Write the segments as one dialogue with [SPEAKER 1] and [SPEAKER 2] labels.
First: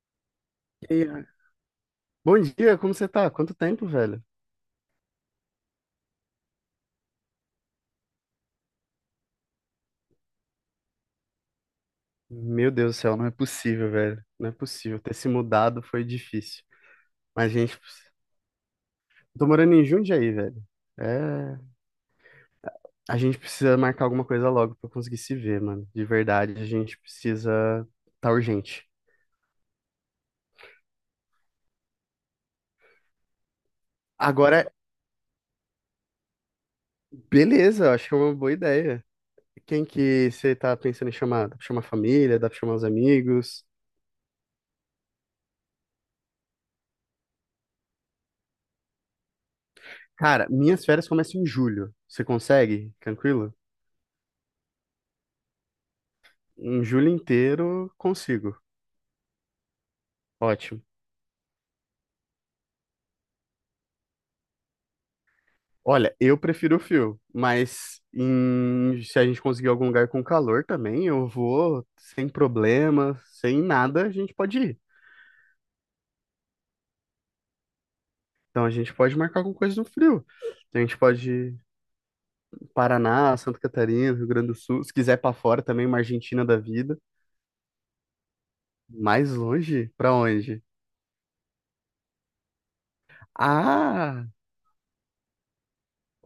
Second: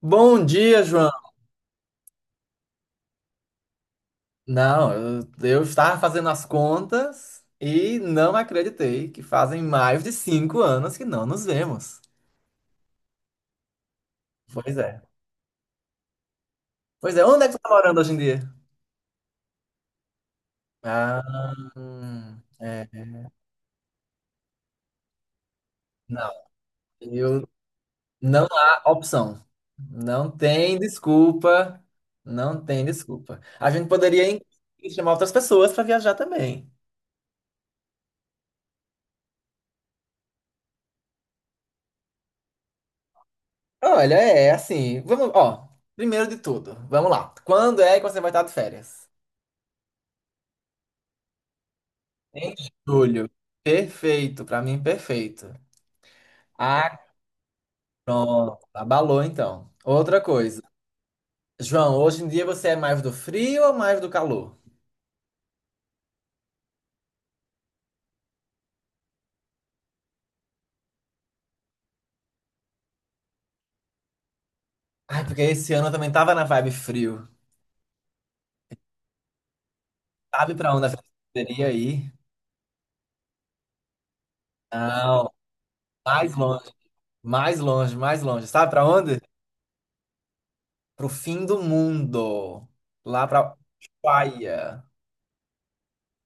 [SPEAKER 1] Bom dia,
[SPEAKER 2] E,
[SPEAKER 1] João.
[SPEAKER 2] ah, Bom dia, como você tá? Quanto tempo, velho?
[SPEAKER 1] Não, eu estava fazendo as contas e não acreditei que fazem mais de 5 anos que não nos vemos.
[SPEAKER 2] Meu Deus do céu, não é possível, velho. Não é
[SPEAKER 1] Pois
[SPEAKER 2] possível.
[SPEAKER 1] é.
[SPEAKER 2] Ter se mudado foi difícil.
[SPEAKER 1] Pois é, onde é
[SPEAKER 2] Mas a
[SPEAKER 1] que você está
[SPEAKER 2] gente.
[SPEAKER 1] morando hoje em dia?
[SPEAKER 2] Eu tô morando em Jundiaí, velho.
[SPEAKER 1] Ah,
[SPEAKER 2] É.
[SPEAKER 1] hum, é,
[SPEAKER 2] A gente precisa marcar alguma coisa logo pra eu conseguir se ver, mano. De
[SPEAKER 1] não,
[SPEAKER 2] verdade, a gente
[SPEAKER 1] eu,
[SPEAKER 2] precisa. Tá
[SPEAKER 1] não
[SPEAKER 2] urgente.
[SPEAKER 1] há opção. Não tem desculpa. Não tem desculpa. A gente poderia
[SPEAKER 2] Agora,
[SPEAKER 1] inclusive, chamar outras pessoas para viajar também.
[SPEAKER 2] beleza, eu acho que é uma boa ideia. Quem que você tá pensando em chamar? Dá pra chamar a família? Dá pra chamar os amigos?
[SPEAKER 1] Olha, é assim, vamos, ó, primeiro de tudo, vamos lá. Quando é que você vai estar de férias?
[SPEAKER 2] Cara, minhas férias começam em julho. Você
[SPEAKER 1] Em
[SPEAKER 2] consegue?
[SPEAKER 1] julho.
[SPEAKER 2] Tranquilo?
[SPEAKER 1] Perfeito, pra mim perfeito.
[SPEAKER 2] Em
[SPEAKER 1] Ah,
[SPEAKER 2] julho inteiro,
[SPEAKER 1] pronto.
[SPEAKER 2] consigo.
[SPEAKER 1] Abalou então. Outra coisa.
[SPEAKER 2] Ótimo.
[SPEAKER 1] João, hoje em dia você é mais do frio ou mais do calor?
[SPEAKER 2] Olha, eu prefiro o frio, mas se a gente conseguir algum lugar com calor também, eu vou sem problema, sem nada, a gente pode ir.
[SPEAKER 1] Ai, porque esse ano eu também tava na vibe frio.
[SPEAKER 2] Então a gente pode marcar alguma coisa no frio.
[SPEAKER 1] Sabe pra
[SPEAKER 2] Então, a
[SPEAKER 1] onde a
[SPEAKER 2] gente
[SPEAKER 1] gente
[SPEAKER 2] pode ir
[SPEAKER 1] poderia ir?
[SPEAKER 2] Paraná, Santa Catarina, Rio Grande do Sul, se quiser ir
[SPEAKER 1] Não,
[SPEAKER 2] pra fora também, uma
[SPEAKER 1] mais
[SPEAKER 2] Argentina da
[SPEAKER 1] longe,
[SPEAKER 2] vida.
[SPEAKER 1] mais longe, mais longe. Sabe pra onde?
[SPEAKER 2] Mais longe? Pra onde?
[SPEAKER 1] Pro fim do mundo. Lá pra
[SPEAKER 2] Ah,
[SPEAKER 1] Ushuaia.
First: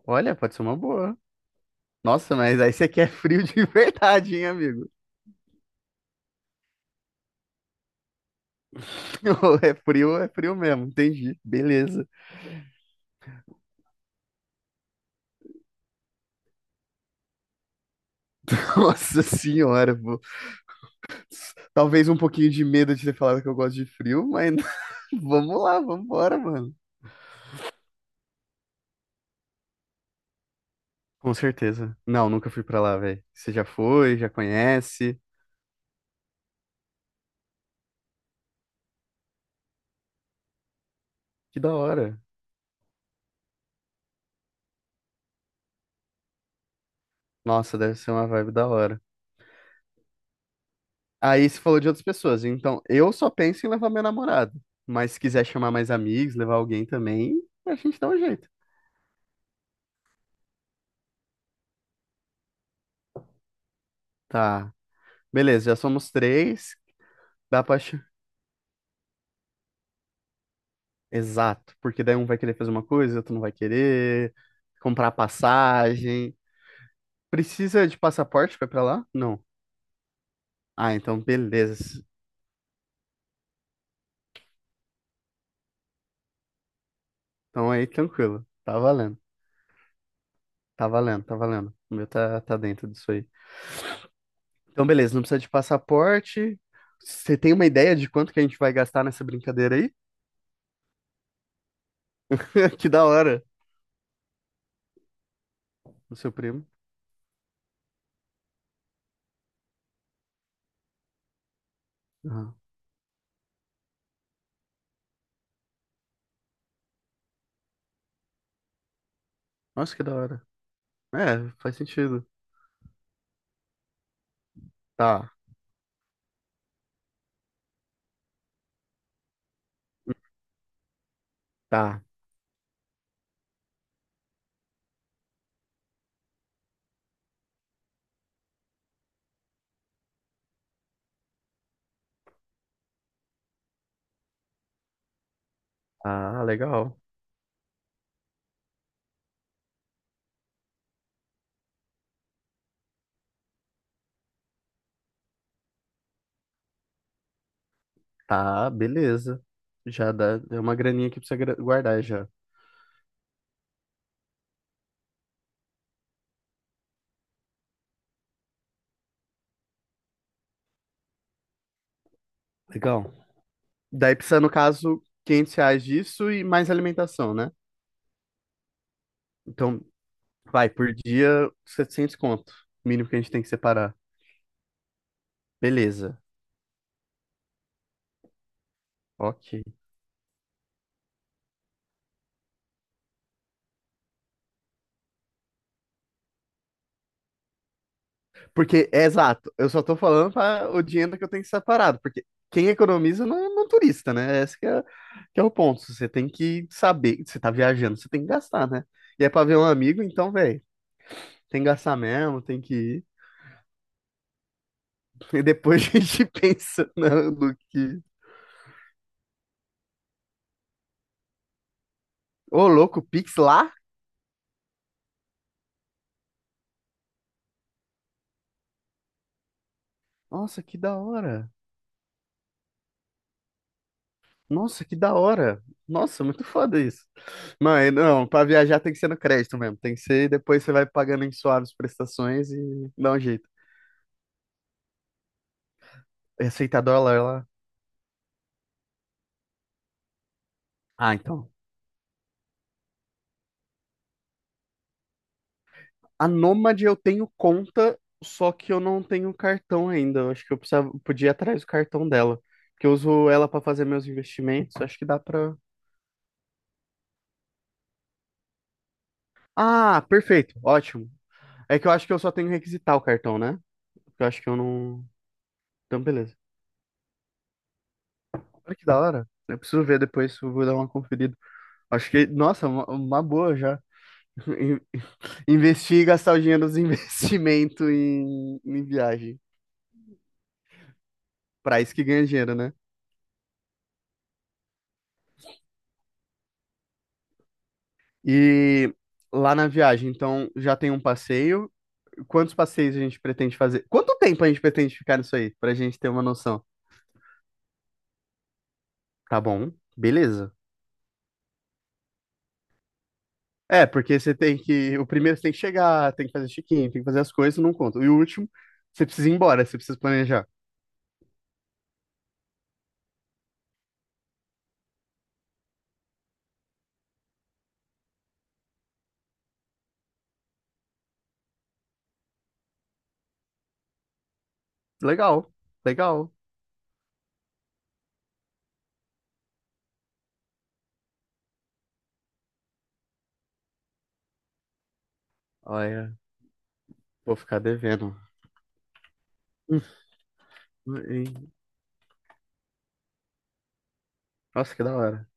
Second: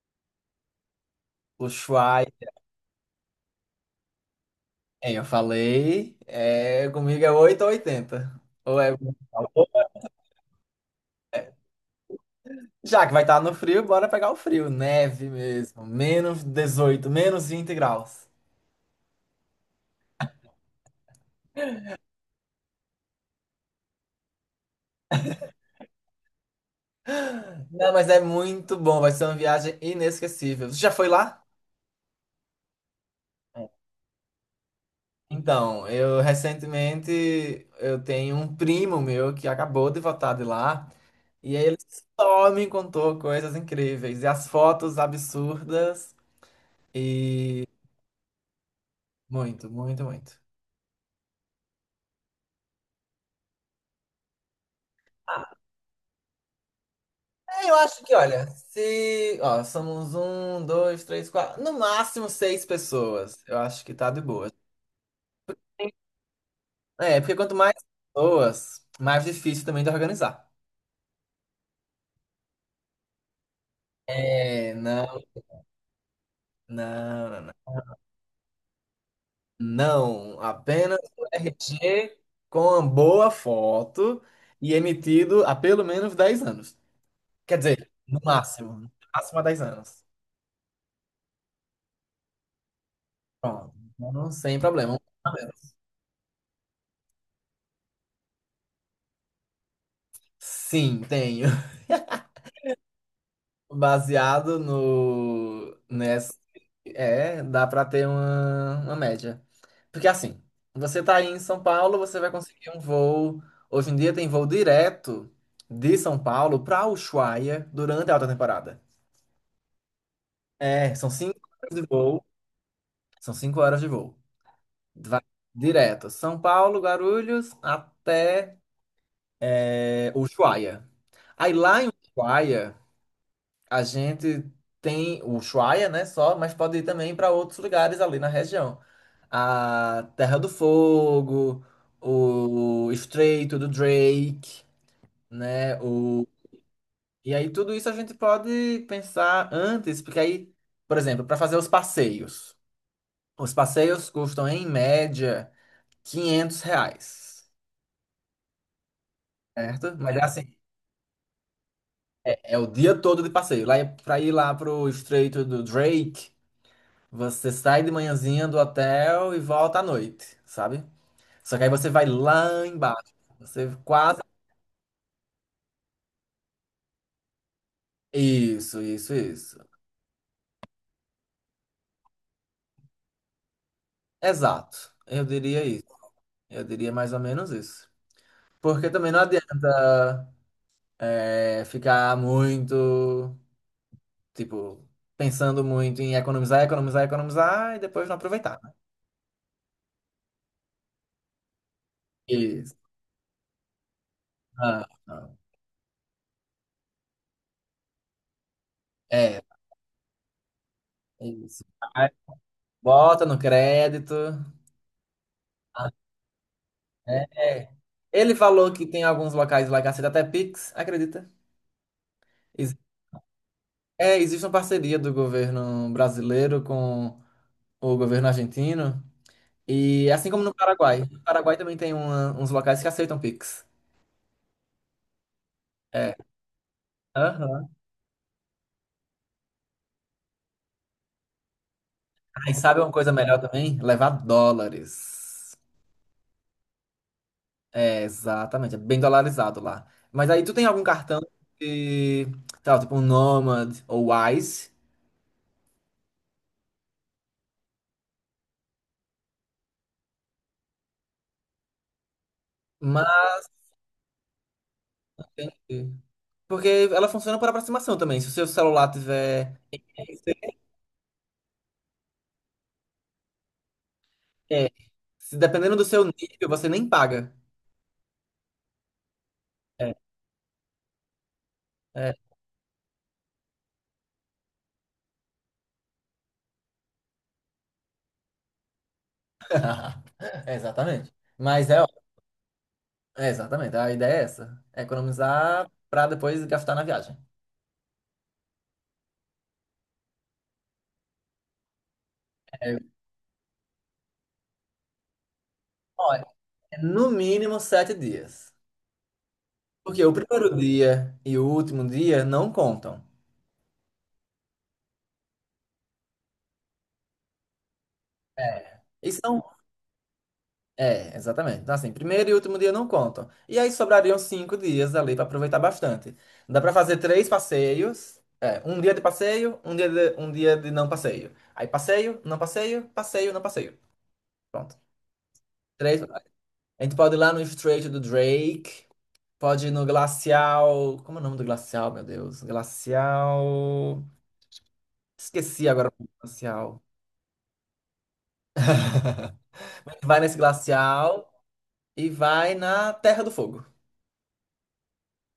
[SPEAKER 2] olha, pode ser uma boa. Nossa,
[SPEAKER 1] Ushuaia.
[SPEAKER 2] mas aí você quer frio de verdade, hein, amigo?
[SPEAKER 1] É, eu falei, é, comigo é 8 ou 80. Ou é muito calor.
[SPEAKER 2] Ou é frio mesmo, entendi. Beleza.
[SPEAKER 1] Já que vai estar no frio, bora pegar o frio. Neve mesmo. Menos 18, menos 20 graus.
[SPEAKER 2] Nossa senhora, talvez um pouquinho de medo de ter falado que eu gosto de frio, mas vamos lá, vamos embora, mano.
[SPEAKER 1] Não, mas é muito bom. Vai ser uma viagem inesquecível. Você já foi
[SPEAKER 2] Com
[SPEAKER 1] lá?
[SPEAKER 2] certeza. Não, nunca fui pra lá, velho. Você já foi, já conhece.
[SPEAKER 1] Então, eu recentemente eu tenho um primo meu que acabou de voltar de lá. E
[SPEAKER 2] Que da
[SPEAKER 1] ele
[SPEAKER 2] hora.
[SPEAKER 1] só me contou coisas incríveis. E as fotos absurdas. E
[SPEAKER 2] Nossa, deve ser uma vibe da hora.
[SPEAKER 1] muito, muito, muito.
[SPEAKER 2] Aí você falou de outras pessoas. Então, eu só penso em levar meu namorado. Mas se quiser chamar mais amigos, levar alguém também,
[SPEAKER 1] É, eu
[SPEAKER 2] a gente
[SPEAKER 1] acho
[SPEAKER 2] dá
[SPEAKER 1] que,
[SPEAKER 2] um
[SPEAKER 1] olha,
[SPEAKER 2] jeito.
[SPEAKER 1] se. Ó, somos um, dois, três, quatro. No máximo seis pessoas. Eu acho que tá de boa.
[SPEAKER 2] Tá. Beleza, já somos três.
[SPEAKER 1] É, porque quanto
[SPEAKER 2] Dá
[SPEAKER 1] mais
[SPEAKER 2] pra. ch-
[SPEAKER 1] pessoas, mais difícil também de organizar.
[SPEAKER 2] Exato. Porque daí um vai querer fazer uma coisa, outro não vai querer.
[SPEAKER 1] É,
[SPEAKER 2] Comprar
[SPEAKER 1] não,
[SPEAKER 2] passagem.
[SPEAKER 1] não, não, não.
[SPEAKER 2] Precisa de passaporte pra ir pra lá? Não.
[SPEAKER 1] Não,
[SPEAKER 2] Ah,
[SPEAKER 1] apenas
[SPEAKER 2] então
[SPEAKER 1] o
[SPEAKER 2] beleza.
[SPEAKER 1] RG com uma boa foto e emitido há pelo menos 10 anos. Quer
[SPEAKER 2] Então aí
[SPEAKER 1] dizer, no
[SPEAKER 2] tranquilo.
[SPEAKER 1] máximo,
[SPEAKER 2] Tá
[SPEAKER 1] no
[SPEAKER 2] valendo.
[SPEAKER 1] máximo há 10 anos.
[SPEAKER 2] Tá valendo, tá valendo. O meu tá dentro disso aí.
[SPEAKER 1] Pronto, não sem
[SPEAKER 2] Então
[SPEAKER 1] problema.
[SPEAKER 2] beleza, não precisa de passaporte. Você tem uma ideia de quanto que a gente vai gastar nessa brincadeira aí?
[SPEAKER 1] Sim, tenho.
[SPEAKER 2] Que da hora.
[SPEAKER 1] Baseado no,
[SPEAKER 2] O seu primo.
[SPEAKER 1] é, dá pra ter uma média. Porque assim, você tá aí em São Paulo, você vai
[SPEAKER 2] Aham.
[SPEAKER 1] conseguir um voo. Hoje em dia tem voo direto de São Paulo pra Ushuaia durante a alta temporada.
[SPEAKER 2] Nossa, que da hora.
[SPEAKER 1] É, são cinco
[SPEAKER 2] É,
[SPEAKER 1] horas
[SPEAKER 2] faz
[SPEAKER 1] de voo.
[SPEAKER 2] sentido.
[SPEAKER 1] São cinco horas de voo. Vai
[SPEAKER 2] Tá,
[SPEAKER 1] direto. São Paulo, Guarulhos, até Ushuaia. Aí lá em
[SPEAKER 2] tá.
[SPEAKER 1] Ushuaia. A gente tem o Ushuaia, né, só, mas pode ir também para outros lugares ali na região. A Terra do Fogo, o Estreito do Drake, né, o...
[SPEAKER 2] Tá, legal.
[SPEAKER 1] E aí tudo isso a gente pode pensar antes, porque aí, por exemplo, para fazer os passeios. Os passeios custam, em média, 500 reais,
[SPEAKER 2] Tá, beleza.
[SPEAKER 1] certo?
[SPEAKER 2] Já
[SPEAKER 1] Mas é
[SPEAKER 2] dá,
[SPEAKER 1] assim,
[SPEAKER 2] é uma graninha que precisa guardar já.
[SPEAKER 1] é o dia todo de passeio. Lá, para ir lá pro Estreito do Drake, você sai de manhãzinha do hotel e volta à noite, sabe? Só que aí você vai lá
[SPEAKER 2] Legal.
[SPEAKER 1] embaixo. Você
[SPEAKER 2] Daí
[SPEAKER 1] quase.
[SPEAKER 2] precisa, no caso, R$ 500 disso e mais alimentação, né?
[SPEAKER 1] Isso, isso, isso.
[SPEAKER 2] Então, vai, por dia, 700 conto. Mínimo que a gente tem que separar.
[SPEAKER 1] Exato. Eu diria isso.
[SPEAKER 2] Beleza.
[SPEAKER 1] Eu diria mais ou menos isso. Porque também não adianta
[SPEAKER 2] Ok.
[SPEAKER 1] ficar muito, tipo, pensando muito em economizar, economizar, economizar e depois não aproveitar, né?
[SPEAKER 2] Porque, é exato, eu só tô falando para o dinheiro que eu tenho que separado, porque quem
[SPEAKER 1] Isso.
[SPEAKER 2] economiza não, não é turista, né? Esse que é,
[SPEAKER 1] Não, não.
[SPEAKER 2] que é o ponto. Você tem que saber, você tá viajando, você tem que gastar, né? E é
[SPEAKER 1] É,
[SPEAKER 2] para ver um amigo, então, velho,
[SPEAKER 1] é
[SPEAKER 2] tem
[SPEAKER 1] isso.
[SPEAKER 2] que gastar
[SPEAKER 1] Aí
[SPEAKER 2] mesmo, tem que ir.
[SPEAKER 1] bota no crédito.
[SPEAKER 2] E depois a gente pensa no
[SPEAKER 1] É.
[SPEAKER 2] que.
[SPEAKER 1] Ele falou que tem alguns locais lá que aceita até Pix, acredita?
[SPEAKER 2] Ô,
[SPEAKER 1] Ex-
[SPEAKER 2] louco, Pix lá?
[SPEAKER 1] É, existe uma parceria do governo brasileiro com o governo argentino. E assim como no
[SPEAKER 2] Nossa, que da
[SPEAKER 1] Paraguai. No
[SPEAKER 2] hora.
[SPEAKER 1] Paraguai também tem uns locais que aceitam Pix.
[SPEAKER 2] Nossa, que da hora.
[SPEAKER 1] É.
[SPEAKER 2] Nossa, muito foda isso.
[SPEAKER 1] Aham.
[SPEAKER 2] Não, não, pra viajar tem que ser no crédito mesmo. Tem que ser, depois você vai pagando em suaves prestações
[SPEAKER 1] Aí sabe uma
[SPEAKER 2] e
[SPEAKER 1] coisa
[SPEAKER 2] dá um
[SPEAKER 1] melhor
[SPEAKER 2] jeito.
[SPEAKER 1] também? Levar dólares.
[SPEAKER 2] Receita dólar lá.
[SPEAKER 1] É, exatamente. É bem dolarizado lá. Mas aí tu tem algum
[SPEAKER 2] Ah,
[SPEAKER 1] cartão
[SPEAKER 2] então.
[SPEAKER 1] de, sei lá, tipo um Nomad ou Wise?
[SPEAKER 2] A Nômade eu tenho conta, só que eu não tenho cartão ainda. Eu acho que eu precisava, podia ir atrás do cartão dela. Porque eu uso
[SPEAKER 1] Mas.
[SPEAKER 2] ela pra fazer meus investimentos. Acho que dá pra.
[SPEAKER 1] Porque ela funciona por aproximação também. Se o seu celular tiver.
[SPEAKER 2] Ah, perfeito. Ótimo. É que eu acho que eu só tenho que requisitar o cartão, né? Eu acho que eu
[SPEAKER 1] É,
[SPEAKER 2] não.
[SPEAKER 1] se dependendo do
[SPEAKER 2] Então,
[SPEAKER 1] seu
[SPEAKER 2] beleza.
[SPEAKER 1] nível, você nem paga.
[SPEAKER 2] Olha que da hora. Eu preciso
[SPEAKER 1] É,
[SPEAKER 2] ver depois, eu vou dar uma conferida. Acho que,
[SPEAKER 1] é.
[SPEAKER 2] nossa, uma boa já. In- Investir e gastar o dinheiro dos investimentos em viagem.
[SPEAKER 1] Exatamente. Mas
[SPEAKER 2] Pra
[SPEAKER 1] é,
[SPEAKER 2] isso que ganha dinheiro, né?
[SPEAKER 1] exatamente, a ideia é essa. É economizar para depois gastar na viagem.
[SPEAKER 2] E lá na viagem, então, já tem um passeio. Quantos
[SPEAKER 1] É,
[SPEAKER 2] passeios a gente pretende fazer? Quanto tempo a gente pretende ficar nisso aí? Pra gente ter
[SPEAKER 1] ó,
[SPEAKER 2] uma noção.
[SPEAKER 1] é no mínimo 7 dias.
[SPEAKER 2] Tá bom,
[SPEAKER 1] Porque o primeiro
[SPEAKER 2] beleza.
[SPEAKER 1] dia e o último dia não contam.
[SPEAKER 2] É, porque você tem que. O primeiro você tem que chegar, tem que fazer check-in, tem que fazer as coisas, não conta. E o último,
[SPEAKER 1] É.
[SPEAKER 2] você
[SPEAKER 1] E
[SPEAKER 2] precisa ir
[SPEAKER 1] são
[SPEAKER 2] embora, você precisa planejar.
[SPEAKER 1] É, exatamente. Então, assim, primeiro e último dia não contam. E aí sobrariam 5 dias ali para aproveitar bastante. Dá para fazer três passeios. É, um dia de passeio, um dia de não passeio. Aí passeio, não passeio, passeio, não passeio. Pronto.
[SPEAKER 2] Legal,
[SPEAKER 1] Três. A
[SPEAKER 2] legal.
[SPEAKER 1] gente pode ir lá no Estreito do Drake. Pode ir no Glacial. Como é o nome do glacial, meu Deus? Glacial. Esqueci agora o nome
[SPEAKER 2] Olha,
[SPEAKER 1] do glacial.
[SPEAKER 2] vou ficar devendo.
[SPEAKER 1] A gente vai nesse glacial e vai na Terra do Fogo.
[SPEAKER 2] Nossa, que da hora.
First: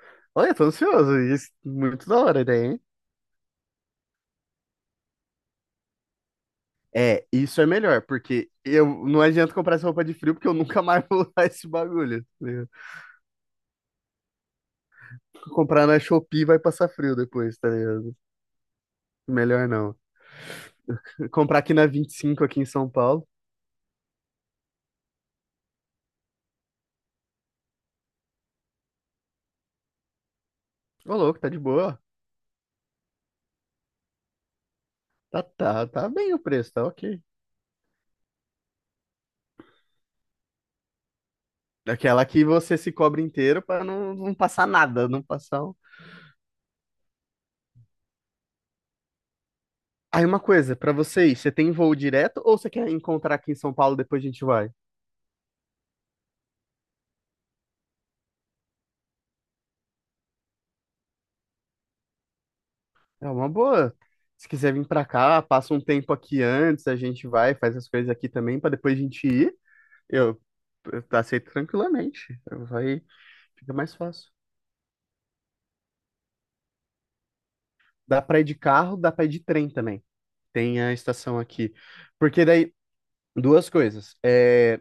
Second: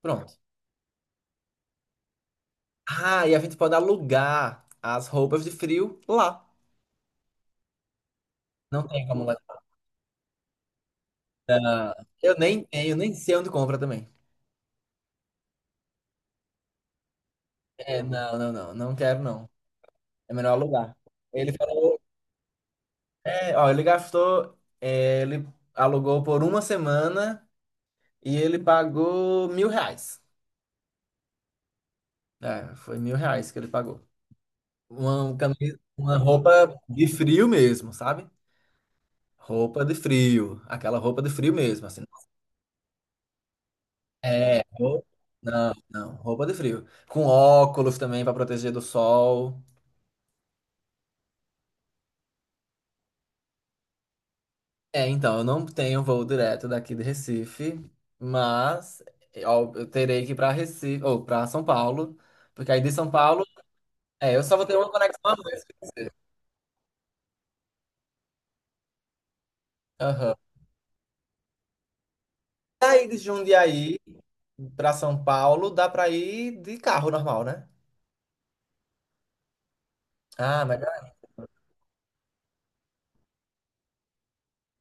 [SPEAKER 1] Pronto.
[SPEAKER 2] Olha, tô ansioso. Isso, muito da hora a ideia, hein?
[SPEAKER 1] Ah, e a gente pode alugar as roupas de frio lá.
[SPEAKER 2] É, isso é melhor, porque
[SPEAKER 1] Não
[SPEAKER 2] eu
[SPEAKER 1] tem
[SPEAKER 2] não
[SPEAKER 1] como lá.
[SPEAKER 2] adianta comprar essa roupa de frio, porque eu nunca mais vou usar esse
[SPEAKER 1] Não.
[SPEAKER 2] bagulho.
[SPEAKER 1] Eu
[SPEAKER 2] Tá
[SPEAKER 1] nem
[SPEAKER 2] ligado?
[SPEAKER 1] tenho, nem sei onde compra também.
[SPEAKER 2] Comprar na Shopee vai passar frio depois, tá
[SPEAKER 1] É,
[SPEAKER 2] ligado?
[SPEAKER 1] não, não, não. Não quero, não.
[SPEAKER 2] Melhor não.
[SPEAKER 1] É melhor alugar. Ele
[SPEAKER 2] Comprar aqui na
[SPEAKER 1] falou.
[SPEAKER 2] 25 aqui em São Paulo.
[SPEAKER 1] É, ó, ele gastou. É, ele alugou por uma semana e ele pagou 1.000 reais.
[SPEAKER 2] Ô, louco, tá de boa.
[SPEAKER 1] É, foi 1.000 reais que ele pagou. Uma
[SPEAKER 2] Tá,
[SPEAKER 1] camisa,
[SPEAKER 2] tá, tá
[SPEAKER 1] uma
[SPEAKER 2] bem o preço,
[SPEAKER 1] roupa
[SPEAKER 2] tá
[SPEAKER 1] de
[SPEAKER 2] ok.
[SPEAKER 1] frio mesmo, sabe? Roupa de frio. Aquela roupa de frio mesmo, assim.
[SPEAKER 2] Aquela que você se cobre inteiro pra não, não
[SPEAKER 1] É,
[SPEAKER 2] passar nada, não passar.
[SPEAKER 1] não,
[SPEAKER 2] um-
[SPEAKER 1] não, roupa de frio. Com óculos também para proteger do sol.
[SPEAKER 2] Aí uma coisa, pra vocês, você tem voo direto ou você quer encontrar aqui em São Paulo depois a gente vai?
[SPEAKER 1] É, então, eu não tenho voo direto daqui de Recife, mas ó, eu terei que ir para Recife, ou para São Paulo, porque aí de São
[SPEAKER 2] É
[SPEAKER 1] Paulo,
[SPEAKER 2] uma boa.
[SPEAKER 1] é, eu
[SPEAKER 2] Se
[SPEAKER 1] só vou
[SPEAKER 2] quiser
[SPEAKER 1] ter
[SPEAKER 2] vir
[SPEAKER 1] uma
[SPEAKER 2] pra
[SPEAKER 1] conexão a
[SPEAKER 2] cá,
[SPEAKER 1] mais,
[SPEAKER 2] passa
[SPEAKER 1] quer
[SPEAKER 2] um tempo
[SPEAKER 1] dizer.
[SPEAKER 2] aqui antes, a gente vai, faz as coisas aqui também, pra depois a gente ir.
[SPEAKER 1] Aham.
[SPEAKER 2] Eu, eu aceito tranquilamente. Vai,
[SPEAKER 1] Daí de
[SPEAKER 2] fica mais
[SPEAKER 1] Jundiaí
[SPEAKER 2] fácil.
[SPEAKER 1] para São Paulo, dá para ir de carro normal, né?
[SPEAKER 2] Dá pra ir de carro, dá pra ir de trem também.
[SPEAKER 1] Ah, mas.
[SPEAKER 2] Tem a estação aqui. Porque daí, duas coisas. É,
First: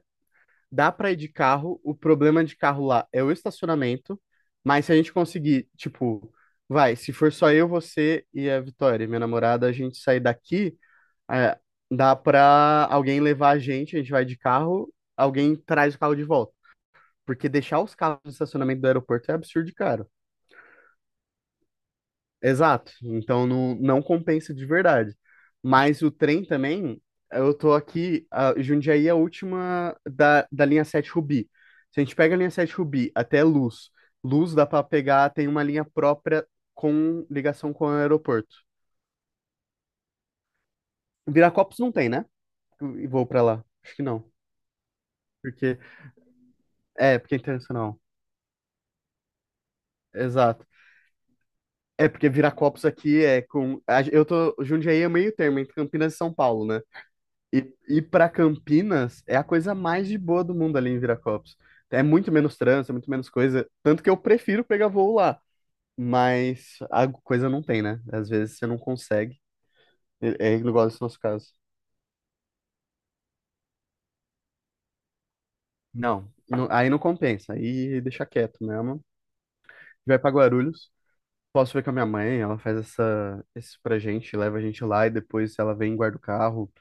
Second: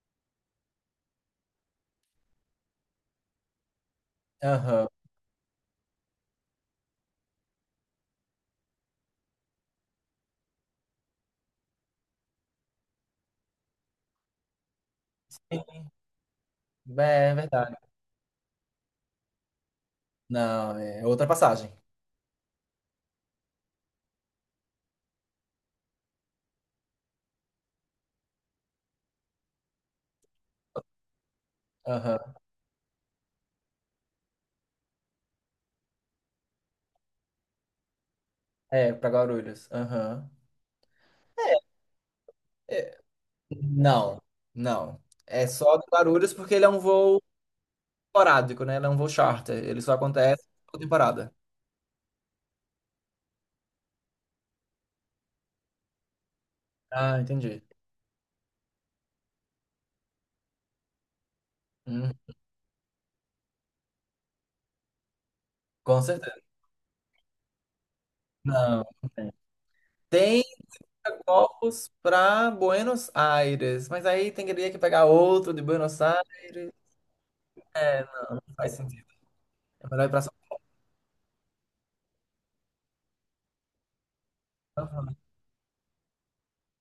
[SPEAKER 2] dá pra ir de carro, o problema de carro lá é o estacionamento, mas
[SPEAKER 1] Aham.
[SPEAKER 2] se a gente conseguir, tipo, vai, se for só eu, você e a Vitória, minha namorada, a gente sair daqui. É, dá pra alguém levar a gente vai de carro, alguém
[SPEAKER 1] É,
[SPEAKER 2] traz o carro de volta.
[SPEAKER 1] é
[SPEAKER 2] Porque
[SPEAKER 1] verdade.
[SPEAKER 2] deixar os carros no estacionamento do aeroporto é absurdo de caro.
[SPEAKER 1] Não, é outra passagem.
[SPEAKER 2] Exato. Então não, não compensa de verdade. Mas o trem também, eu tô aqui, a Jundiaí é a última da linha 7 Rubi. Se a gente
[SPEAKER 1] Aham.
[SPEAKER 2] pega a linha 7 Rubi até Luz, Luz dá pra pegar, tem uma linha própria com ligação com o aeroporto.
[SPEAKER 1] É, para Guarulhos. Aham.
[SPEAKER 2] Viracopos não tem, né?
[SPEAKER 1] É, é,
[SPEAKER 2] E vou pra lá. Acho que
[SPEAKER 1] não,
[SPEAKER 2] não.
[SPEAKER 1] não. É só
[SPEAKER 2] Porque,
[SPEAKER 1] de Guarulhos porque ele é um voo
[SPEAKER 2] porque é internacional.
[SPEAKER 1] esporádico, né? Ele é um voo charter. Ele só acontece
[SPEAKER 2] Exato.
[SPEAKER 1] por temporada.
[SPEAKER 2] É, porque Viracopos aqui Eu tô. Jundiaí é meio termo, entre Campinas e São Paulo, né?
[SPEAKER 1] Ah, entendi.
[SPEAKER 2] E ir pra Campinas é a coisa mais de boa do mundo ali em Viracopos. É
[SPEAKER 1] Hum,
[SPEAKER 2] muito menos trânsito, é muito menos coisa. Tanto que eu prefiro pegar voo lá.
[SPEAKER 1] com certeza.
[SPEAKER 2] Mas a coisa não tem, né? Às vezes você não
[SPEAKER 1] Não, não tem.
[SPEAKER 2] consegue.
[SPEAKER 1] Tem
[SPEAKER 2] É igual esse nosso caso.
[SPEAKER 1] Corpus para Buenos Aires, mas aí teria que pegar outro de Buenos
[SPEAKER 2] Não,
[SPEAKER 1] Aires.
[SPEAKER 2] aí não compensa. Aí
[SPEAKER 1] É,
[SPEAKER 2] deixa
[SPEAKER 1] não
[SPEAKER 2] quieto
[SPEAKER 1] faz
[SPEAKER 2] mesmo.
[SPEAKER 1] sentido. É melhor ir
[SPEAKER 2] Vai
[SPEAKER 1] para
[SPEAKER 2] pra
[SPEAKER 1] São
[SPEAKER 2] Guarulhos. Posso ver com a minha mãe, ela faz isso pra gente, leva a gente lá e
[SPEAKER 1] Paulo,
[SPEAKER 2] depois ela vem e guarda o carro.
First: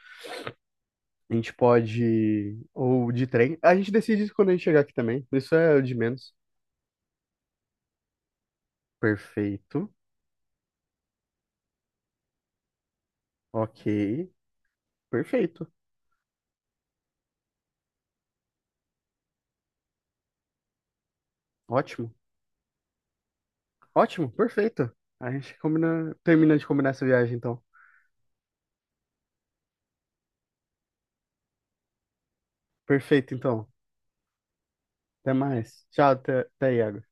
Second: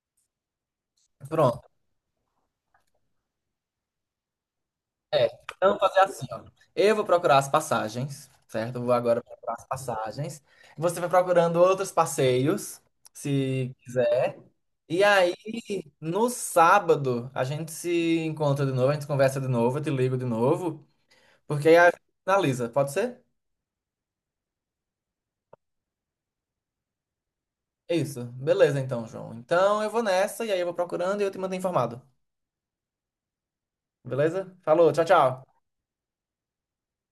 [SPEAKER 1] né?
[SPEAKER 2] A gente
[SPEAKER 1] Pronto.
[SPEAKER 2] pode. Ou de trem. A gente decide isso quando a gente chegar aqui
[SPEAKER 1] É.
[SPEAKER 2] também. Isso
[SPEAKER 1] Então,
[SPEAKER 2] é
[SPEAKER 1] vou
[SPEAKER 2] o de
[SPEAKER 1] fazer assim,
[SPEAKER 2] menos.
[SPEAKER 1] ó. Eu vou procurar as passagens, certo? Eu vou agora procurar as
[SPEAKER 2] Perfeito.
[SPEAKER 1] passagens. Você vai procurando outros passeios, se
[SPEAKER 2] Ok.
[SPEAKER 1] quiser. E aí,
[SPEAKER 2] Perfeito.
[SPEAKER 1] no sábado, a gente se encontra de novo, a gente conversa de novo, eu te ligo de novo, porque aí a gente
[SPEAKER 2] Ótimo.
[SPEAKER 1] finaliza, pode ser?
[SPEAKER 2] Ótimo. Perfeito. A gente termina de combinar essa viagem, então.
[SPEAKER 1] Isso. Beleza, então, João. Então eu vou nessa, e aí eu vou procurando e eu te mando informado.
[SPEAKER 2] Perfeito, então.
[SPEAKER 1] Beleza? Falou, tchau,
[SPEAKER 2] Até
[SPEAKER 1] tchau.
[SPEAKER 2] mais. Tchau, até aí, Iago.